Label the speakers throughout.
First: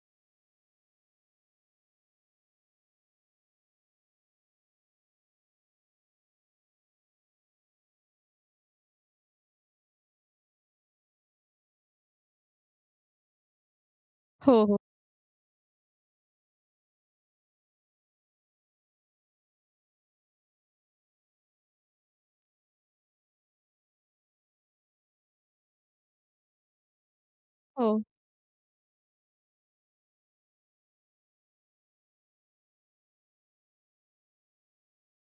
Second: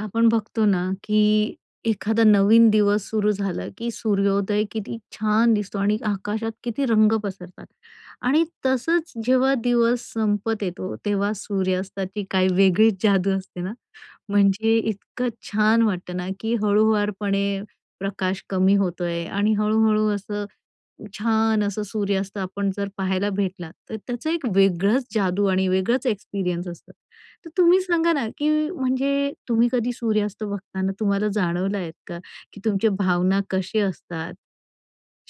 Speaker 1: आपण बघतो ना की एखादा नवीन दिवस सुरू झाला की सूर्योदय किती छान दिसतो आणि आकाशात किती रंग पसरतात आणि तसंच जेव्हा दिवस संपत येतो, तेव्हा सूर्यास्ताची काही वेगळीच जादू असते ना?
Speaker 2: हो, हो.
Speaker 1: म्हणजे इतकं छान वाटतं ना की हळूवारपणे प्रकाश कमी होतोय आणि हळूहळू असं छान असं सूर्यास्त आपण जर पाहायला भेटला, तर त्याचं एक वेगळंच जादू आणि वेगळंच एक्सपिरियन्स असतं. तर तुम्ही
Speaker 2: हो.
Speaker 1: सांगा ना की म्हणजे तुम्ही कधी सूर्यास्त बघताना तुम्हाला जाणवलं आहेत का? की तुमच्या भावना कसे असतात?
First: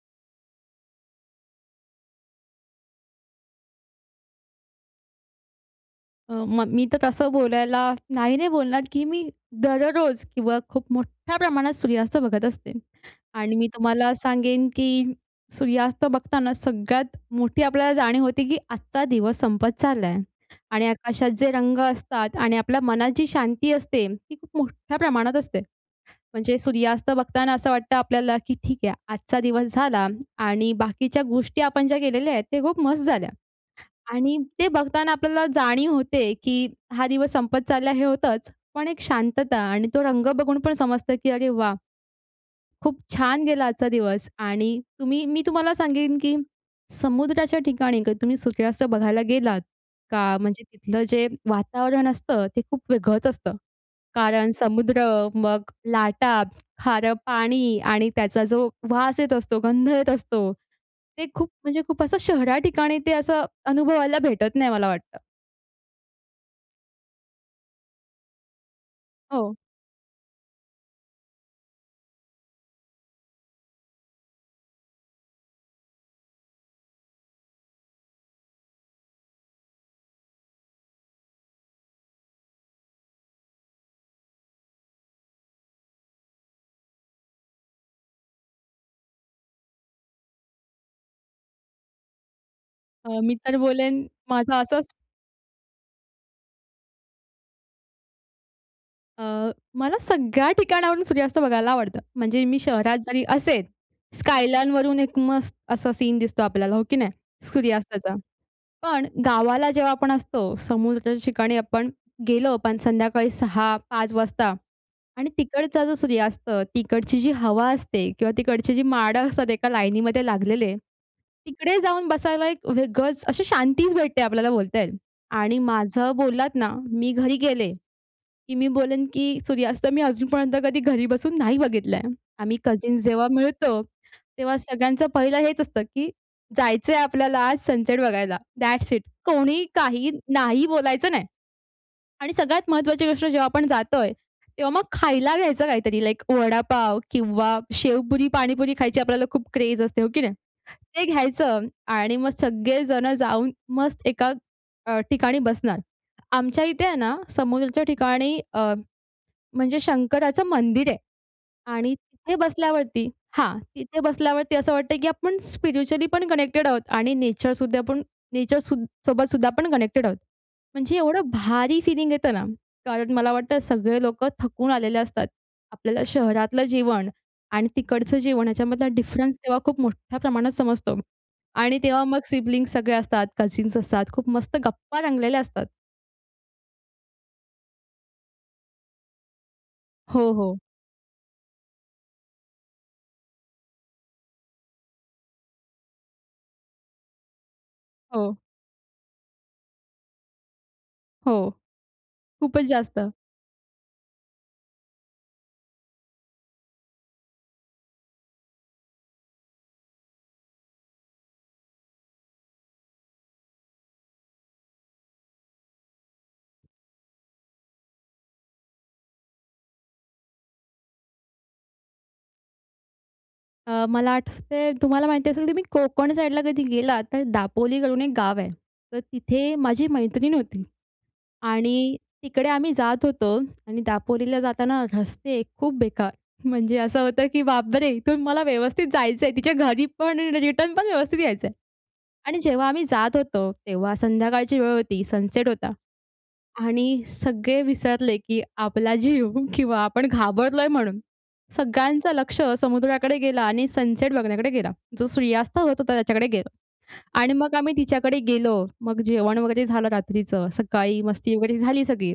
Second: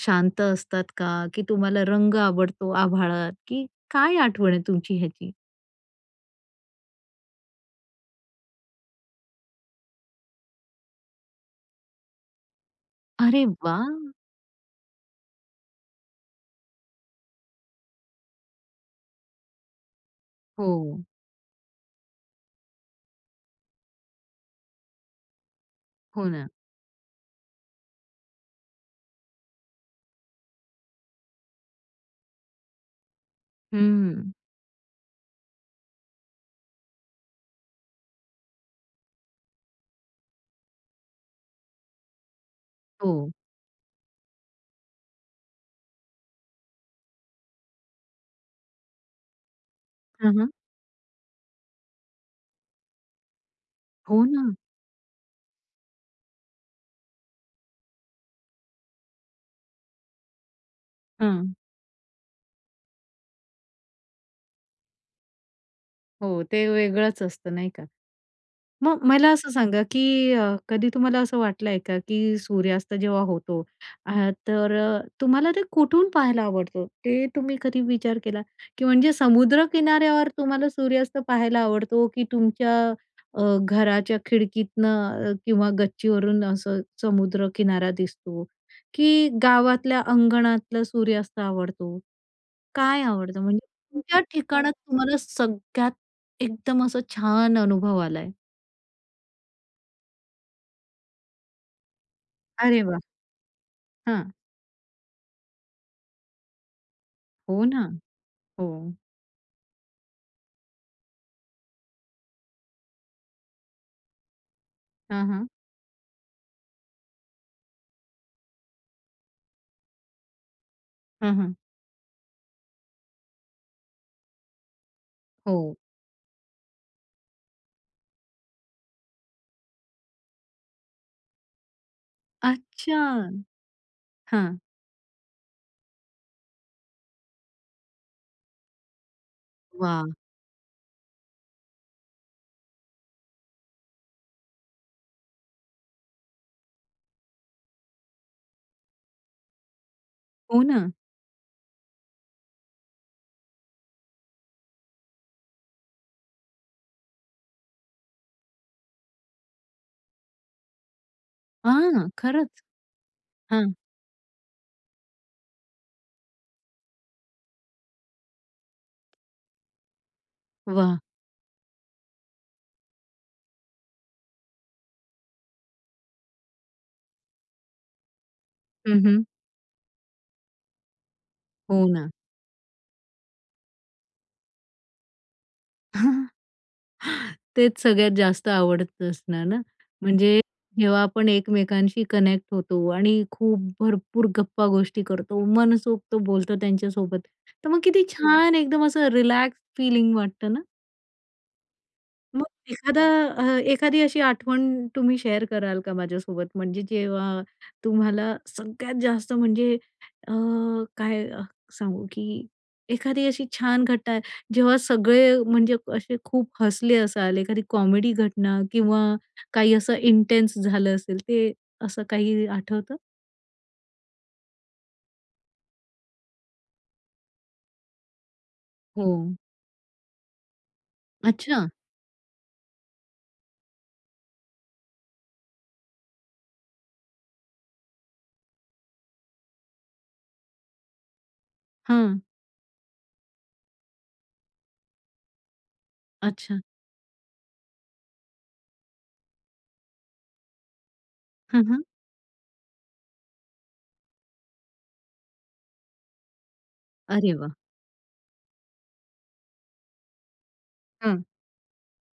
Speaker 1: शांत असतात का? की तुम्हाला रंग आवडतो आभाळात? की काय आठवण आहे तुमची ह्याची?
Speaker 2: अ, मग मी तर तसं बोलायला नाही, नाही बोलणार की मी दररोज किंवा खूप मोठ्या प्रमाणात सूर्यास्त बघत असते.
Speaker 1: अरे
Speaker 2: आणि मी
Speaker 1: वाह!
Speaker 2: तुम्हाला सांगेन की सूर्यास्त बघताना सगळ्यात मोठी आपल्याला जाणीव होती की आजचा दिवस संपत चालला आहे. आणि
Speaker 1: हो.
Speaker 2: आकाशात जे रंग असतात आणि आपल्या मनात जी शांती असते, ती खूप मोठ्या प्रमाणात असते.
Speaker 1: हो ना.
Speaker 2: म्हणजे सूर्यास्त बघताना असं वाटतं आपल्याला की ठीक आहे आजचा दिवस झाला आणि बाकीच्या गोष्टी आपण ज्या केलेल्या आहेत, त्या खूप मस्त झाल्या.
Speaker 1: हं.
Speaker 2: आणि ते बघताना आपल्याला जाणीव होते की, हा दिवस संपत चाललाय, हे होतंच. पण एक शांतता आणि तो रंग बघून पण समजतं की अरे वाह! खूप
Speaker 1: हो.
Speaker 2: छान गेला आजचा दिवस आणि तुम्ही मी तुम्हाला सांगेन की समुद्राच्या ठिकाणी कधी तुम्ही सूर्यास्त बघायला गेलात का,
Speaker 1: हं, हं.
Speaker 2: म्हणजे तिथलं जे वातावरण असतं ते खूप वेगळंच असतं.
Speaker 1: हो
Speaker 2: कारण
Speaker 1: ना.
Speaker 2: समुद्र, मग लाटा, खारं पाणी आणि त्याचा जो वास येत असतो, गंध येत असतो. ते खूप
Speaker 1: हं.
Speaker 2: म्हणजे खूप असं शहरा ठिकाणी ते असं अनुभवायला भेटत नाही, मला वाटतं.
Speaker 1: हो, ते वेगळंच असतं, नाही का? मग मला असं
Speaker 2: हो.
Speaker 1: सांगा, की अ, कधी तुम्हाला असं वाटलंय का, की सूर्यास्त जेव्हा होतो, अ तर अ, तुम्हाला ते कुठून पाहायला आवडतं? ते तुम्ही कधी विचार केला? की म्हणजे समुद्र किनाऱ्यावर तुम्हाला सूर्यास्त पाहायला आवडतो, की तुमच्या अ, घराच्या खिडकीतनं अ, किंवा गच्चीवरून असं समुद्रकिनारा दिसतो, की गावातल्या अंगणातलं सूर्यास्त आवडतो? काय
Speaker 2: अ, मी
Speaker 1: आवडतं?
Speaker 2: तर
Speaker 1: म्हणजे
Speaker 2: बोलेन,
Speaker 1: तुमच्या
Speaker 2: माझा
Speaker 1: ठिकाणात
Speaker 2: असंच
Speaker 1: तुम्हाला सगळ्यात एकदम असं छान अनुभव आला आहे?
Speaker 2: अ, मला सगळ्या ठिकाणावरून सूर्यास्त बघायला आवडतं. म्हणजे मी
Speaker 1: अरे वाह!
Speaker 2: शहरात
Speaker 1: हं.
Speaker 2: जरी असेल,
Speaker 1: अरे वाह! हं.
Speaker 2: स्कायलाईन वरून एक मस्त असा सीन दिसतो आपल्याला, हो की नाही,
Speaker 1: हो ना.
Speaker 2: सूर्यास्ताचा.
Speaker 1: हो.
Speaker 2: पण गावाला जेव्हा आपण असतो, समुद्राच्या ठिकाणी आपण गेलो पण संध्याकाळी 6-5 वाजता
Speaker 1: हां,
Speaker 2: आणि
Speaker 1: हां.
Speaker 2: तिकडचा जो सूर्यास्त, तिकडची जी हवा असते किंवा तिकडची जी माडं असतात एका लाईनीमध्ये लागलेले,
Speaker 1: हं, हं.
Speaker 2: तिकडे जाऊन बसायला एक वेगळंच अशी शांतीच भेटते आपल्याला, बोलता येईल. आणि
Speaker 1: हो.
Speaker 2: माझं बोललात ना, मी घरी गेले, की मी बोलेन, की सूर्यास्त मी अजूनपर्यंत कधी घरी बसून नाही बघितलाय. आम्ही
Speaker 1: अच्छा.
Speaker 2: कझन्स जेव्हा मिळतो, तेव्हा
Speaker 1: हां.
Speaker 2: सगळ्यांचं पहिलं हेच असतं, की जायचंय आपल्याला आज सनसेट बघायला, दॅट्स इट! कोणी काही
Speaker 1: वाह!
Speaker 2: नाही बोलायचं नाही. आणि सगळ्यात महत्त्वाची गोष्ट, जेव्हा आपण जातोय, तेव्हा मग खायला घ्यायचं काहीतरी, लाइक वडापाव किंवा शेवपुरी, पाणीपुरी खायची आपल्याला खूप क्रेझ असते, हो की नाही?
Speaker 1: हो ना.
Speaker 2: ते घ्यायचं आणि मग सगळे जण जाऊन मस्त एका अ, ठिकाणी बसणार. आमच्या इथे आहे ना समुद्राच्या ठिकाणी अ, म्हणजे शंकराचं मंदिर आहे. आणि
Speaker 1: हां.
Speaker 2: तिथे
Speaker 1: खरंच.
Speaker 2: बसल्यावरती हां,
Speaker 1: हां.
Speaker 2: तिथे बसल्यावरती असं वाटतंय, की आपण स्पिरिच्युअली पण कनेक्टेड आहोत आणि नेचरसुद्धा आपण नेचर सूद सोबत सुद्धा आपण कनेक्टेड आहोत. म्हणजे
Speaker 1: वाह!
Speaker 2: एवढं भारी फीलिंग येतं ना. कारण मला वाटतं, सगळे लोकं थकून आलेले असतात. आपल्याला शहरातलं जेवण आणि तिकडचं जेवण ह्याच्यामधला
Speaker 1: हं, हं.
Speaker 2: डिफरन्स तेव्हा खूप मोठ्या प्रमाणात समजतो. आणि
Speaker 1: हो
Speaker 2: तेव्हा
Speaker 1: ना.
Speaker 2: मग सिबलिंग्स सगळे असतात, कझन्स असतात, खूप मस्त गप्पा रंगलेल्या असतात.
Speaker 1: तेच सगळ्यात जास्त आवडतं असणार ना.
Speaker 2: हो,
Speaker 1: म्हणजे
Speaker 2: हो.
Speaker 1: जेव्हा आपण एकमेकांशी कनेक्ट होतो आणि खूप भरपूर गप्पा गोष्टी करतो, मनसोक्त बोलतो त्यांच्यासोबत, तर मग किती
Speaker 2: हो.
Speaker 1: छान एकदम असं रिलॅक्स फिलिंग वाटतं ना?
Speaker 2: हो.
Speaker 1: मग
Speaker 2: खूपच
Speaker 1: एखादा
Speaker 2: जास्त.
Speaker 1: अ, एखादी अशी आठवण तुम्ही शेअर कराल का माझ्यासोबत? म्हणजे जेव्हा तुम्हाला सगळ्यात जास्त म्हणजे अ, काय सांगू की एखादी अशी छान घटना, जेव्हा सगळे म्हणजे असे खूप हसले असाल, एखादी कॉमेडी घटना किंवा काही असं इंटेन्स झालं असेल, ते असं काही आठवतं?
Speaker 2: अ, मला आठवतंय, तुम्हाला माहिती असेल की तुम्ही कोकण साईडला कधी गेलात, तर दापोली करून एक गाव आहे. तर
Speaker 1: हो.
Speaker 2: तिथे माझी मैत्रीण होती
Speaker 1: अच्छा.
Speaker 2: आणि तिकडे आम्ही जात होतो. आणि दापोलीला जाताना रस्ते खूप बेकार, म्हणजे असं होतं की बापरे! इथून मला व्यवस्थित जायचं आहे तिच्या घरीपण आणि रिटर्नपण व्यवस्थित यायचं आहे.
Speaker 1: हं.
Speaker 2: आणि जेव्हा आम्ही जात होतो, तेव्हा संध्याकाळची वेळ होती, सनसेट होता.
Speaker 1: अच्छा.
Speaker 2: आणि सगळे विसरले की आपला जीव किंवा आपण घाबरलोय म्हणून.
Speaker 1: हं, हं.
Speaker 2: सगळ्यांचं लक्ष समुद्राकडे गेला आणि सनसेट बघण्याकडे गेला. जो सूर्यास्त होत होता, त्याच्याकडे गेला.
Speaker 1: अरे
Speaker 2: आणि
Speaker 1: वाह!
Speaker 2: मग आम्ही तिच्याकडे गेलो, मग जेवण वगैरे झालं रात्रीचं, सकाळी
Speaker 1: हं.
Speaker 2: मस्ती वगैरे झाली सगळी.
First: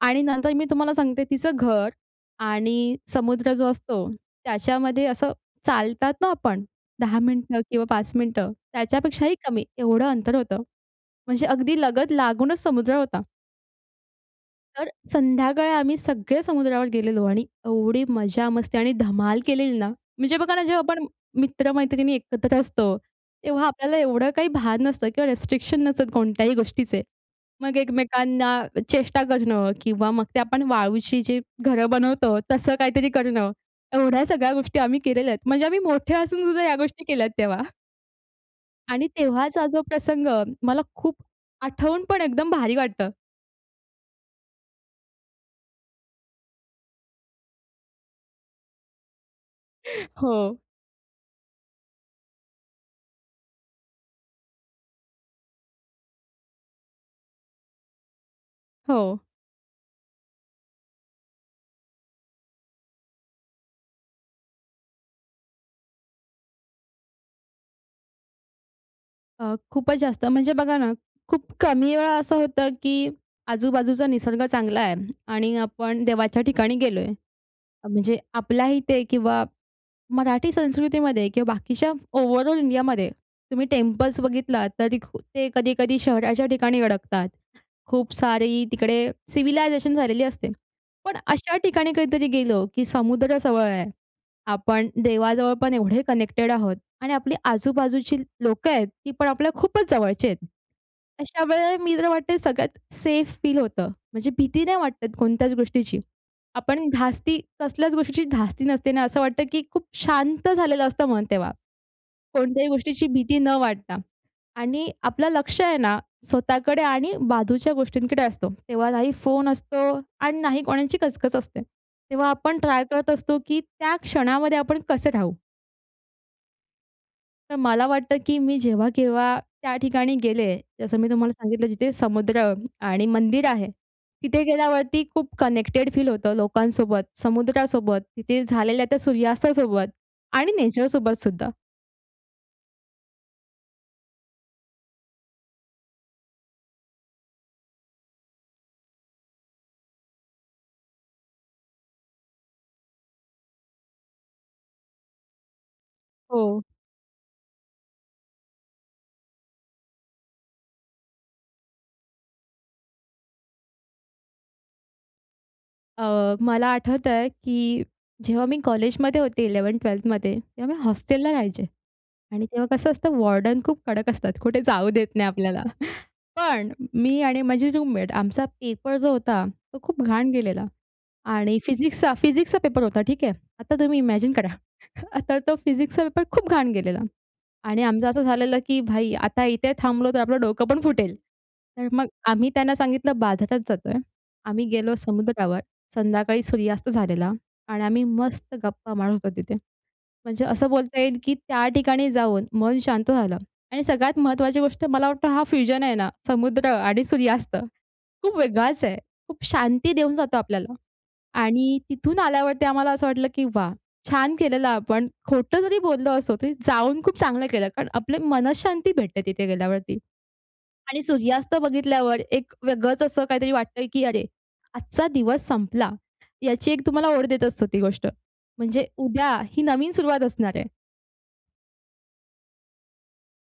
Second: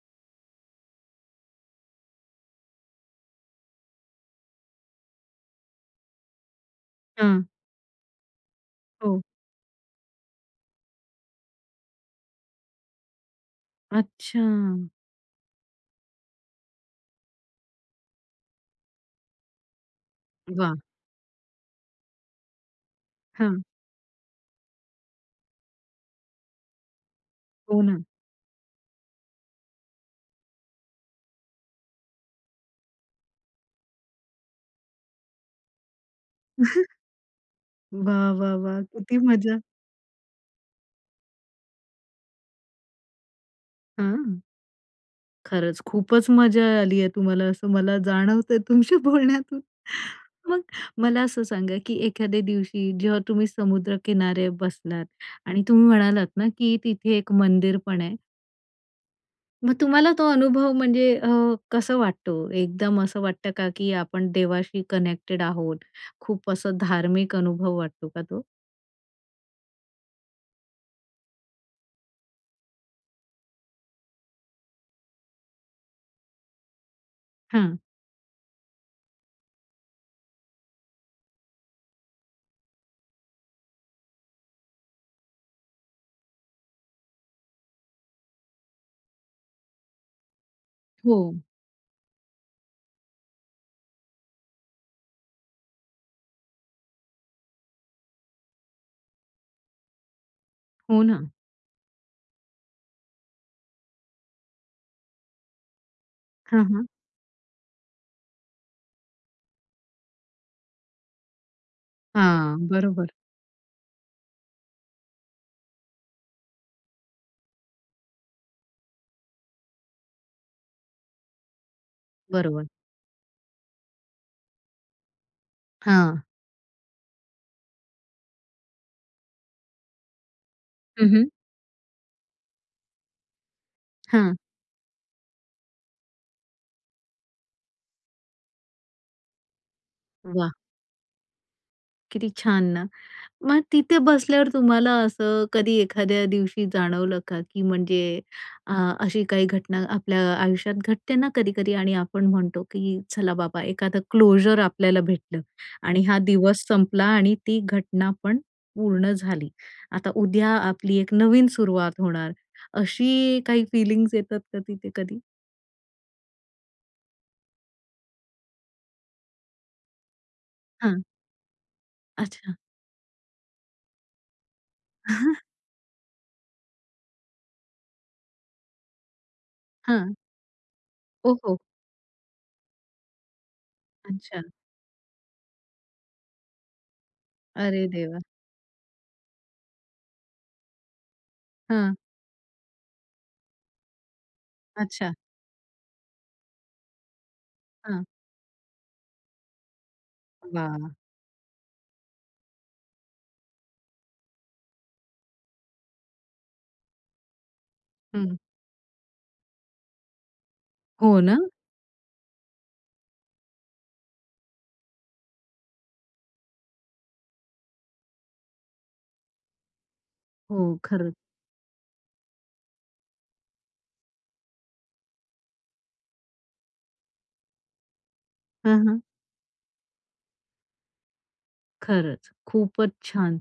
Speaker 2: आणि नंतर मी तुम्हाला सांगते, तिचं घर आणि समुद्र जो असतो, त्याच्यामध्ये असं चालतात ना आपण, 10
Speaker 1: हं.
Speaker 2: मिनिटं किंवा 5 मिनिटं
Speaker 1: हो.
Speaker 2: त्याच्यापेक्षाही कमी एवढं अंतर होतं. म्हणजे अगदी लगत लागूनच समुद्र होता. तर
Speaker 1: अच्छा.
Speaker 2: संध्याकाळी आम्ही सगळे समुद्रावर गेलेलो आणि एवढी मजा-मस्ती आणि धमाल केलेली ना. म्हणजे बघा ना,
Speaker 1: वाह!
Speaker 2: जेव्हा आपण मित्र-मैत्रिणी एकत्र असतो,
Speaker 1: हां.
Speaker 2: तेव्हा आपल्याला एवढं काही भान नसतं किंवा रिस्ट्रिक्शन नसतात कोणत्याही गोष्टीचे. मग
Speaker 1: हो ना.
Speaker 2: एकमेकांना चेष्टा करणं किंवा मग ते आपण वाळूची जे घरं बनवतो, तसं काहीतरी करणं एवढ्या सगळ्या गोष्टी आम्ही केलेल्या आहेत. म्हणजे आम्ही मोठे असून सुद्धा या गोष्टी केल्या तेव्हा.
Speaker 1: वाह! वाह! वाह!
Speaker 2: आणि
Speaker 1: किती मजा.
Speaker 2: तेव्हाचा जो प्रसंग मला खूप आठवून पण एकदम भारी वाटतं.
Speaker 1: हं. खरंच खूपच मजा आली आहे तुम्हाला, असं मला जाणवतंय तुमच्या बोलण्यातून.
Speaker 2: हो.
Speaker 1: मग मला असं सांगा की एखाद्या दिवशी जेव्हा तुम्ही समुद्र किनारे बसलात आणि तुम्ही म्हणालात ना की तिथे एक मंदिर पण आहे.
Speaker 2: हो.
Speaker 1: मग तुम्हाला तो अनुभव म्हणजे अ, कसं वाटतो? एकदम असं वाटतं का, की आपण देवाशी कनेक्टेड आहोत? खूप असं धार्मिक अनुभव वाटतो का तो?
Speaker 2: अ, खूपच जास्त. म्हणजे बघा ना, खूप कमी वेळा असं होतं की आजू-बाजूचा निसर्ग चांगला आहे आणि आपण देवाच्या ठिकाणी गेलोय.
Speaker 1: हं.
Speaker 2: म्हणजे आपल्या इथे किंवा मराठी संस्कृतीमध्ये किंवा बाकीच्या ओव्हरऑल इंडियामध्ये तुम्ही टेम्पल्स बघितलात, तरी ते कधी-कधी शहराच्या ठिकाणी अडकतात. खूप सारी तिकडे सिव्हिलायझेशन झालेली असते. पण
Speaker 1: हो.
Speaker 2: अशा ठिकाणी कधीतरी गेलं की समुद्र जवळ आहे, आपण देवाजवळ पण एवढे कनेक्टेड आहोत आणि आपली आजू-बाजूची लोकं आहेत, ती पण आपल्या खूपच जवळचे आहेत.
Speaker 1: हो ना.
Speaker 2: अशा वेळेला मी तर म्हणते सगळ्यात सेफ फील होतं. म्हणजे भीती नाही वाटत कोणत्याच गोष्टीची.
Speaker 1: हं, हं.
Speaker 2: आपण धास्ती कसल्याच गोष्टीची धास्ती नसते ना, असं वाटतं की खूप शांत झालेलं असतं मन तेव्हा.
Speaker 1: हां,
Speaker 2: कोणत्याही गोष्टीची
Speaker 1: बरोबर.
Speaker 2: भीती न वाटता. आणि आपलं लक्ष आहे ना, स्वतःकडे आणि बाजूच्या गोष्टींकडे असतो. तेव्हा नाही फोन असतो अन् नाही कोणाची कचकच असते. तेव्हा आपण
Speaker 1: बरोबर.
Speaker 2: ट्राय करत असतो की त्या क्षणामध्ये आपण कसे राहू.
Speaker 1: हां.
Speaker 2: तर मला वाटतं, की मी जेव्हा -केव्हा त्या ठिकाणी गेले. जसं
Speaker 1: हं,
Speaker 2: मी
Speaker 1: हं.
Speaker 2: तुम्हाला सांगितलं जिथे समुद्र आणि मंदिर आहे.
Speaker 1: हां.
Speaker 2: तिथे गेल्यावरती खूप कनेक्टेड फील होतं लोकांसोबत, समुद्रासोबत, तिथे झालेल्या त्या सूर्यास्तासोबत आणि
Speaker 1: वाह!
Speaker 2: नेचरसोबत सुद्धा.
Speaker 1: किती छान ना. मग तिथे बसल्यावर तुम्हाला असं कधी एखाद्या दिवशी जाणवलं का? की म्हणजे अ, अशी काही घटना आपल्या आयुष्यात घटते ना कधी-कधी आणि आपण म्हणतो, की चला बाबा एखादं क्लोजर आपल्याला भेटलं. आणि हां,
Speaker 2: हो.
Speaker 1: दिवस संपला आणि ती घटना पण पूर्ण झाली. आता उद्या आपली एक नवीन सुरुवात होणार, अशी काही फीलिंग्स येतात कधी ते कधी?
Speaker 2: अ, मला आठवतंय, की जेव्हा मी कॉलेजमध्ये होते, 11th-12thमध्ये तेव्हा
Speaker 1: हं.
Speaker 2: हॉस्टेलला राहायचे. आणि
Speaker 1: अच्छा.
Speaker 2: तेव्हा कसं असतं, वॉर्डन खूप कडक असतात, कुठे जाऊ देत नाही आपल्याला. पण मी आणि माझी रूममेट, आमचा पेपर जो होता, तो खूप
Speaker 1: हं.
Speaker 2: घाण
Speaker 1: ओहो.
Speaker 2: गेलेला.आणि फिजिक्सचा फिजिक्सचा पेपर होता, ठीक आहे. आता तुम्ही इमॅजिन
Speaker 1: अच्छा.
Speaker 2: करा, आता तो फिजिक्सचा पेपर खूप घाण गेलेला. आणि
Speaker 1: अरे
Speaker 2: आमचं
Speaker 1: देवा!
Speaker 2: असं झालेलं, की "भाई आता इथे थांबलो तर, आपलं डोकं पण फुटेल." तर
Speaker 1: हं.
Speaker 2: मग आम्ही त्यांना सांगितलं बाजारात जातोय. आम्ही गेलो
Speaker 1: अच्छा.
Speaker 2: समुद्रावर, संध्याकाळी सूर्यास्त झालेला आणि आम्ही
Speaker 1: हं.
Speaker 2: मस्त गप्पा मारत होतो तिथे. म्हणजे असं
Speaker 1: वाह!
Speaker 2: बोलता येईल, की त्या ठिकाणी जाऊन मन शांत झालं. आणि सगळ्यात महत्त्वाची गोष्ट, मला वाटतं हा फ्युजन आहे ना, समुद्र आणि सूर्यास्त, खूप
Speaker 1: हं.
Speaker 2: वेगळाच आहे. खूप शांती देऊन जातो आपल्याला.
Speaker 1: हो ना?
Speaker 2: आणि तिथून आल्यावरती आम्हाला असं वाटलं, की वाह! छान केलेलं आपण. खोटं जरी बोललो असो, तरी जाऊन खूप चांगलं केलं. कारण आपले मनःशांती भेटते तिथे गेल्यावरती.
Speaker 1: हो.
Speaker 2: आणि
Speaker 1: खरंच.
Speaker 2: सूर्यास्त बघितल्यावर एक वेगळंच असं काहीतरी वाटतंय, की अरे! आजचा दिवस संपला. याची एक तुम्हाला ओढ देत असतो ती गोष्ट, म्हणजे
Speaker 1: हं, हं.
Speaker 2: उद्या ही नवीन सुरुवात असणार आहे.
Speaker 1: खरंच, खूपच छान!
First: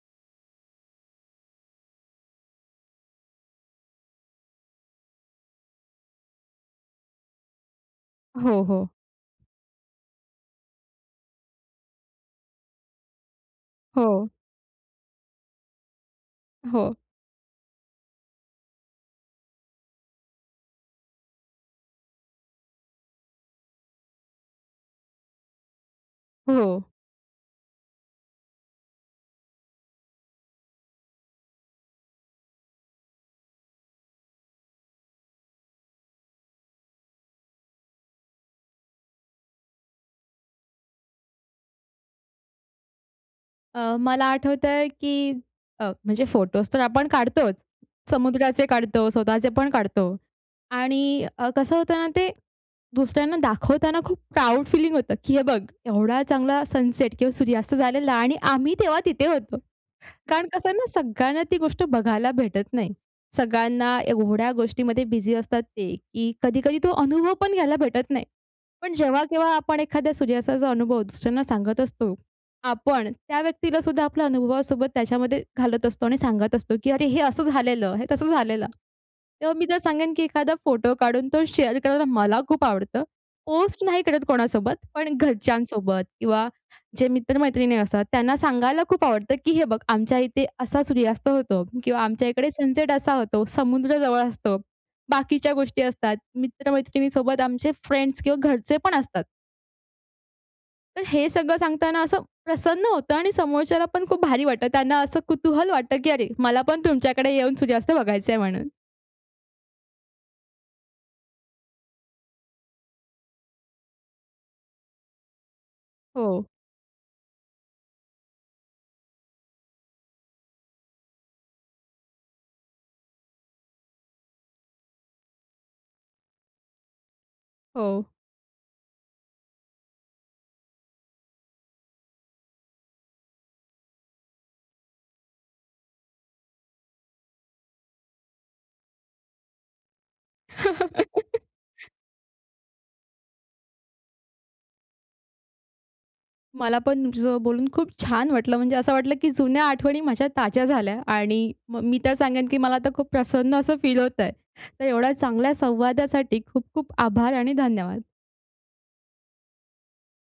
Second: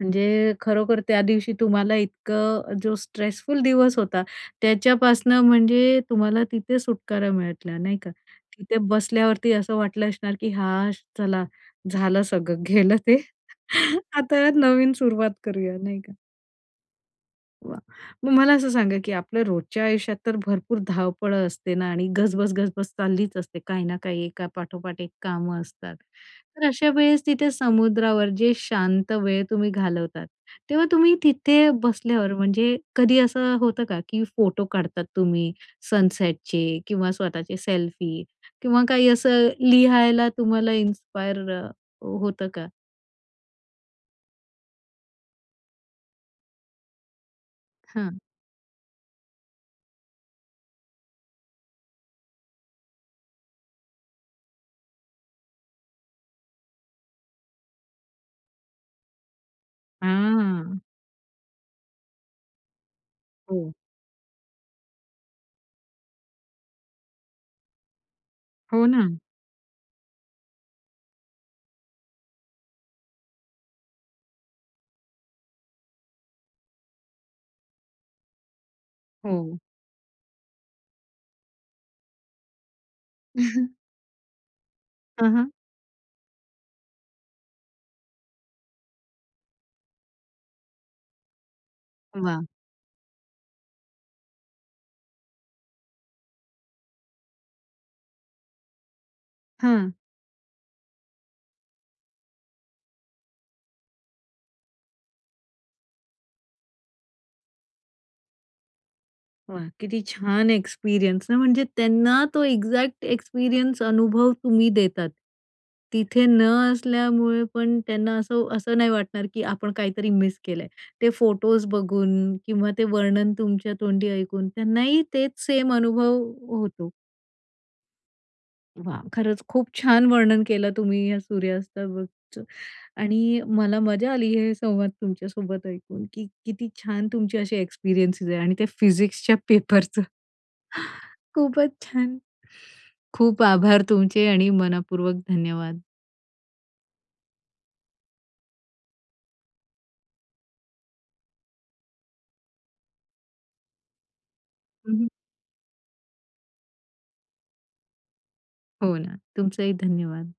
Speaker 1: म्हणजे खरोखर त्या दिवशी तुम्हाला इतकं जो स्ट्रेसफुल दिवस होता, त्याच्यापासून म्हणजे तुम्हाला तिथे सुटकारा मिळाला नाही का?
Speaker 2: हो,
Speaker 1: तिथे
Speaker 2: हो.
Speaker 1: बसल्यावरती असं वाटलं असणार, की हाश चला झालं सगळं गेलं ते,
Speaker 2: हो.
Speaker 1: आता नवीन सुरुवात करूया नाही का?
Speaker 2: हो.
Speaker 1: वा! मग मला असं सांगा की आपल्या रोजच्या आयुष्यात तर भरपूर धावपळं असते ना आणि गजबज गजबज चाललीच असते काही ना काही एका पाठोपाठ एक कामं असतात. तर
Speaker 2: हो.
Speaker 1: अशावेळेस तिथे समुद्रावर जे शांत वेळ तुम्ही घालवतात. तेव्हा तुम्ही तिथे बसल्यावर म्हणजे कधी असं होतं का? की फोटो काढतात तुम्ही सनसेटचे किंवा स्वतःचे सेल्फी किंवा काही असं लिहायला तुम्हाला इन्स्पायर हो होतं का?
Speaker 2: अ, मला आठवतंय की अ, म्हणजे फोटोच तर आपण काढतोच.
Speaker 1: हं.
Speaker 2: समुद्राचे काढतो, स्वतःचे पण काढतो आणि अ, कसं होतं ना, ते दुसऱ्यांना दाखवताना खूप प्राउड फीलिंग होतं, की हे बघ, एवढा चांगला सनसेट किंवा सूर्यास्त झालेला आणि आम्ही तेव्हा तिथे होतो. कारण कसंय
Speaker 1: हां.
Speaker 2: ना सगळ्यांना ती गोष्ट बघायला भेटत नाही.
Speaker 1: हो.
Speaker 2: सगळ्यांना एवढ्या गोष्टीमध्ये बिझी असतात ते, की कधी-कधी तो अनुभव पण घ्यायला भेटत नाही.
Speaker 1: हो
Speaker 2: पण
Speaker 1: ना.
Speaker 2: जेव्हा केव्हा आपण एखाद्या सूर्यास्ताचा अनुभव दुसऱ्यांना सांगत असतो, आपण त्या व्यक्तीला सुद्धा आपल्या अनुभवासोबत त्याच्यामध्ये घालत असतो आणि सांगत असतो, की अरे, हे असं झालेलं. हे तसं झालेलं. तेव्हा
Speaker 1: हो.
Speaker 2: मी तर सांगेन की एखादा फोटो काढून तो शेअर करायला मला खूप आवडतं. पोस्ट नाही करत कोणासोबत पण
Speaker 1: हं, हं.
Speaker 2: घरच्यांसोबत किंवा जे मित्र-मैत्रिणी असतात त्यांना सांगायला खूप आवडतं, की हे बघ, आमच्या इथे असा सूर्यास्त होतो किंवा आमच्या
Speaker 1: वाह!
Speaker 2: इकडे सनसेट असा होतो. समुद्र जवळ असतो. बाकीच्या गोष्टी असतात, मित्रमैत्रिणीसोबत आमचे फ्रेंड्स किंवा घरचेपण असतात.
Speaker 1: हं.
Speaker 2: तर हे सगळं सांगताना असं प्रसन्न होतं आणि समोरच्याला पण खूप भारी वाटतं. त्यांना असं कुतूहल वाटतं, की अरे मला पण तुमच्याकडे येऊन सूर्यास्त बघायचंय म्हणून.
Speaker 1: वाह! किती छान एक्सपिरियन्स ना, म्हणजे त्यांना तो एक्झॅक्ट एक्सपिरियन्स अनुभव तुम्ही देतात. तिथे न
Speaker 2: हो.
Speaker 1: असल्यामुळे पण त्यांना असं, असं नाही वाटणार, की आपण काहीतरी मिस केलंय. ते फोटोज् बघून किंवा ते वर्णन तुमच्या तोंडी ऐकून, त्यांनाही तेच सेम अनुभव होतो.
Speaker 2: हो.
Speaker 1: वाह! खरंच खूप छान वर्णन केलं तुम्ही या सुर्यास्ताबाबतच आणि मला मजा आली हे संवाद तुमच्यासोबत ऐकून, की किती छान तुमची अशी एक्सपिरियन्सेस आहे. आणि ते फिजिक्सच्या पेपरचं. खूपच छान. खूप आभार तुमचे आणि मनःपूर्वक धन्यवाद.
Speaker 2: मला पण तुमच्यासोबत बोलून खूप छान वाटलं, म्हणजे असं वाटलं की जुन्या आठवणी माझ्या ताज्या झाल्या. आणि म मी तर सांगेन की मला आता खूप प्रसन्न असं फील होतंय. तर
Speaker 1: हं.
Speaker 2: एवढ्या चांगल्या संवादासाठी खूप-खूप आभार आणि धन्यवाद.
Speaker 1: हो ना. तुमचंही धन्यवाद.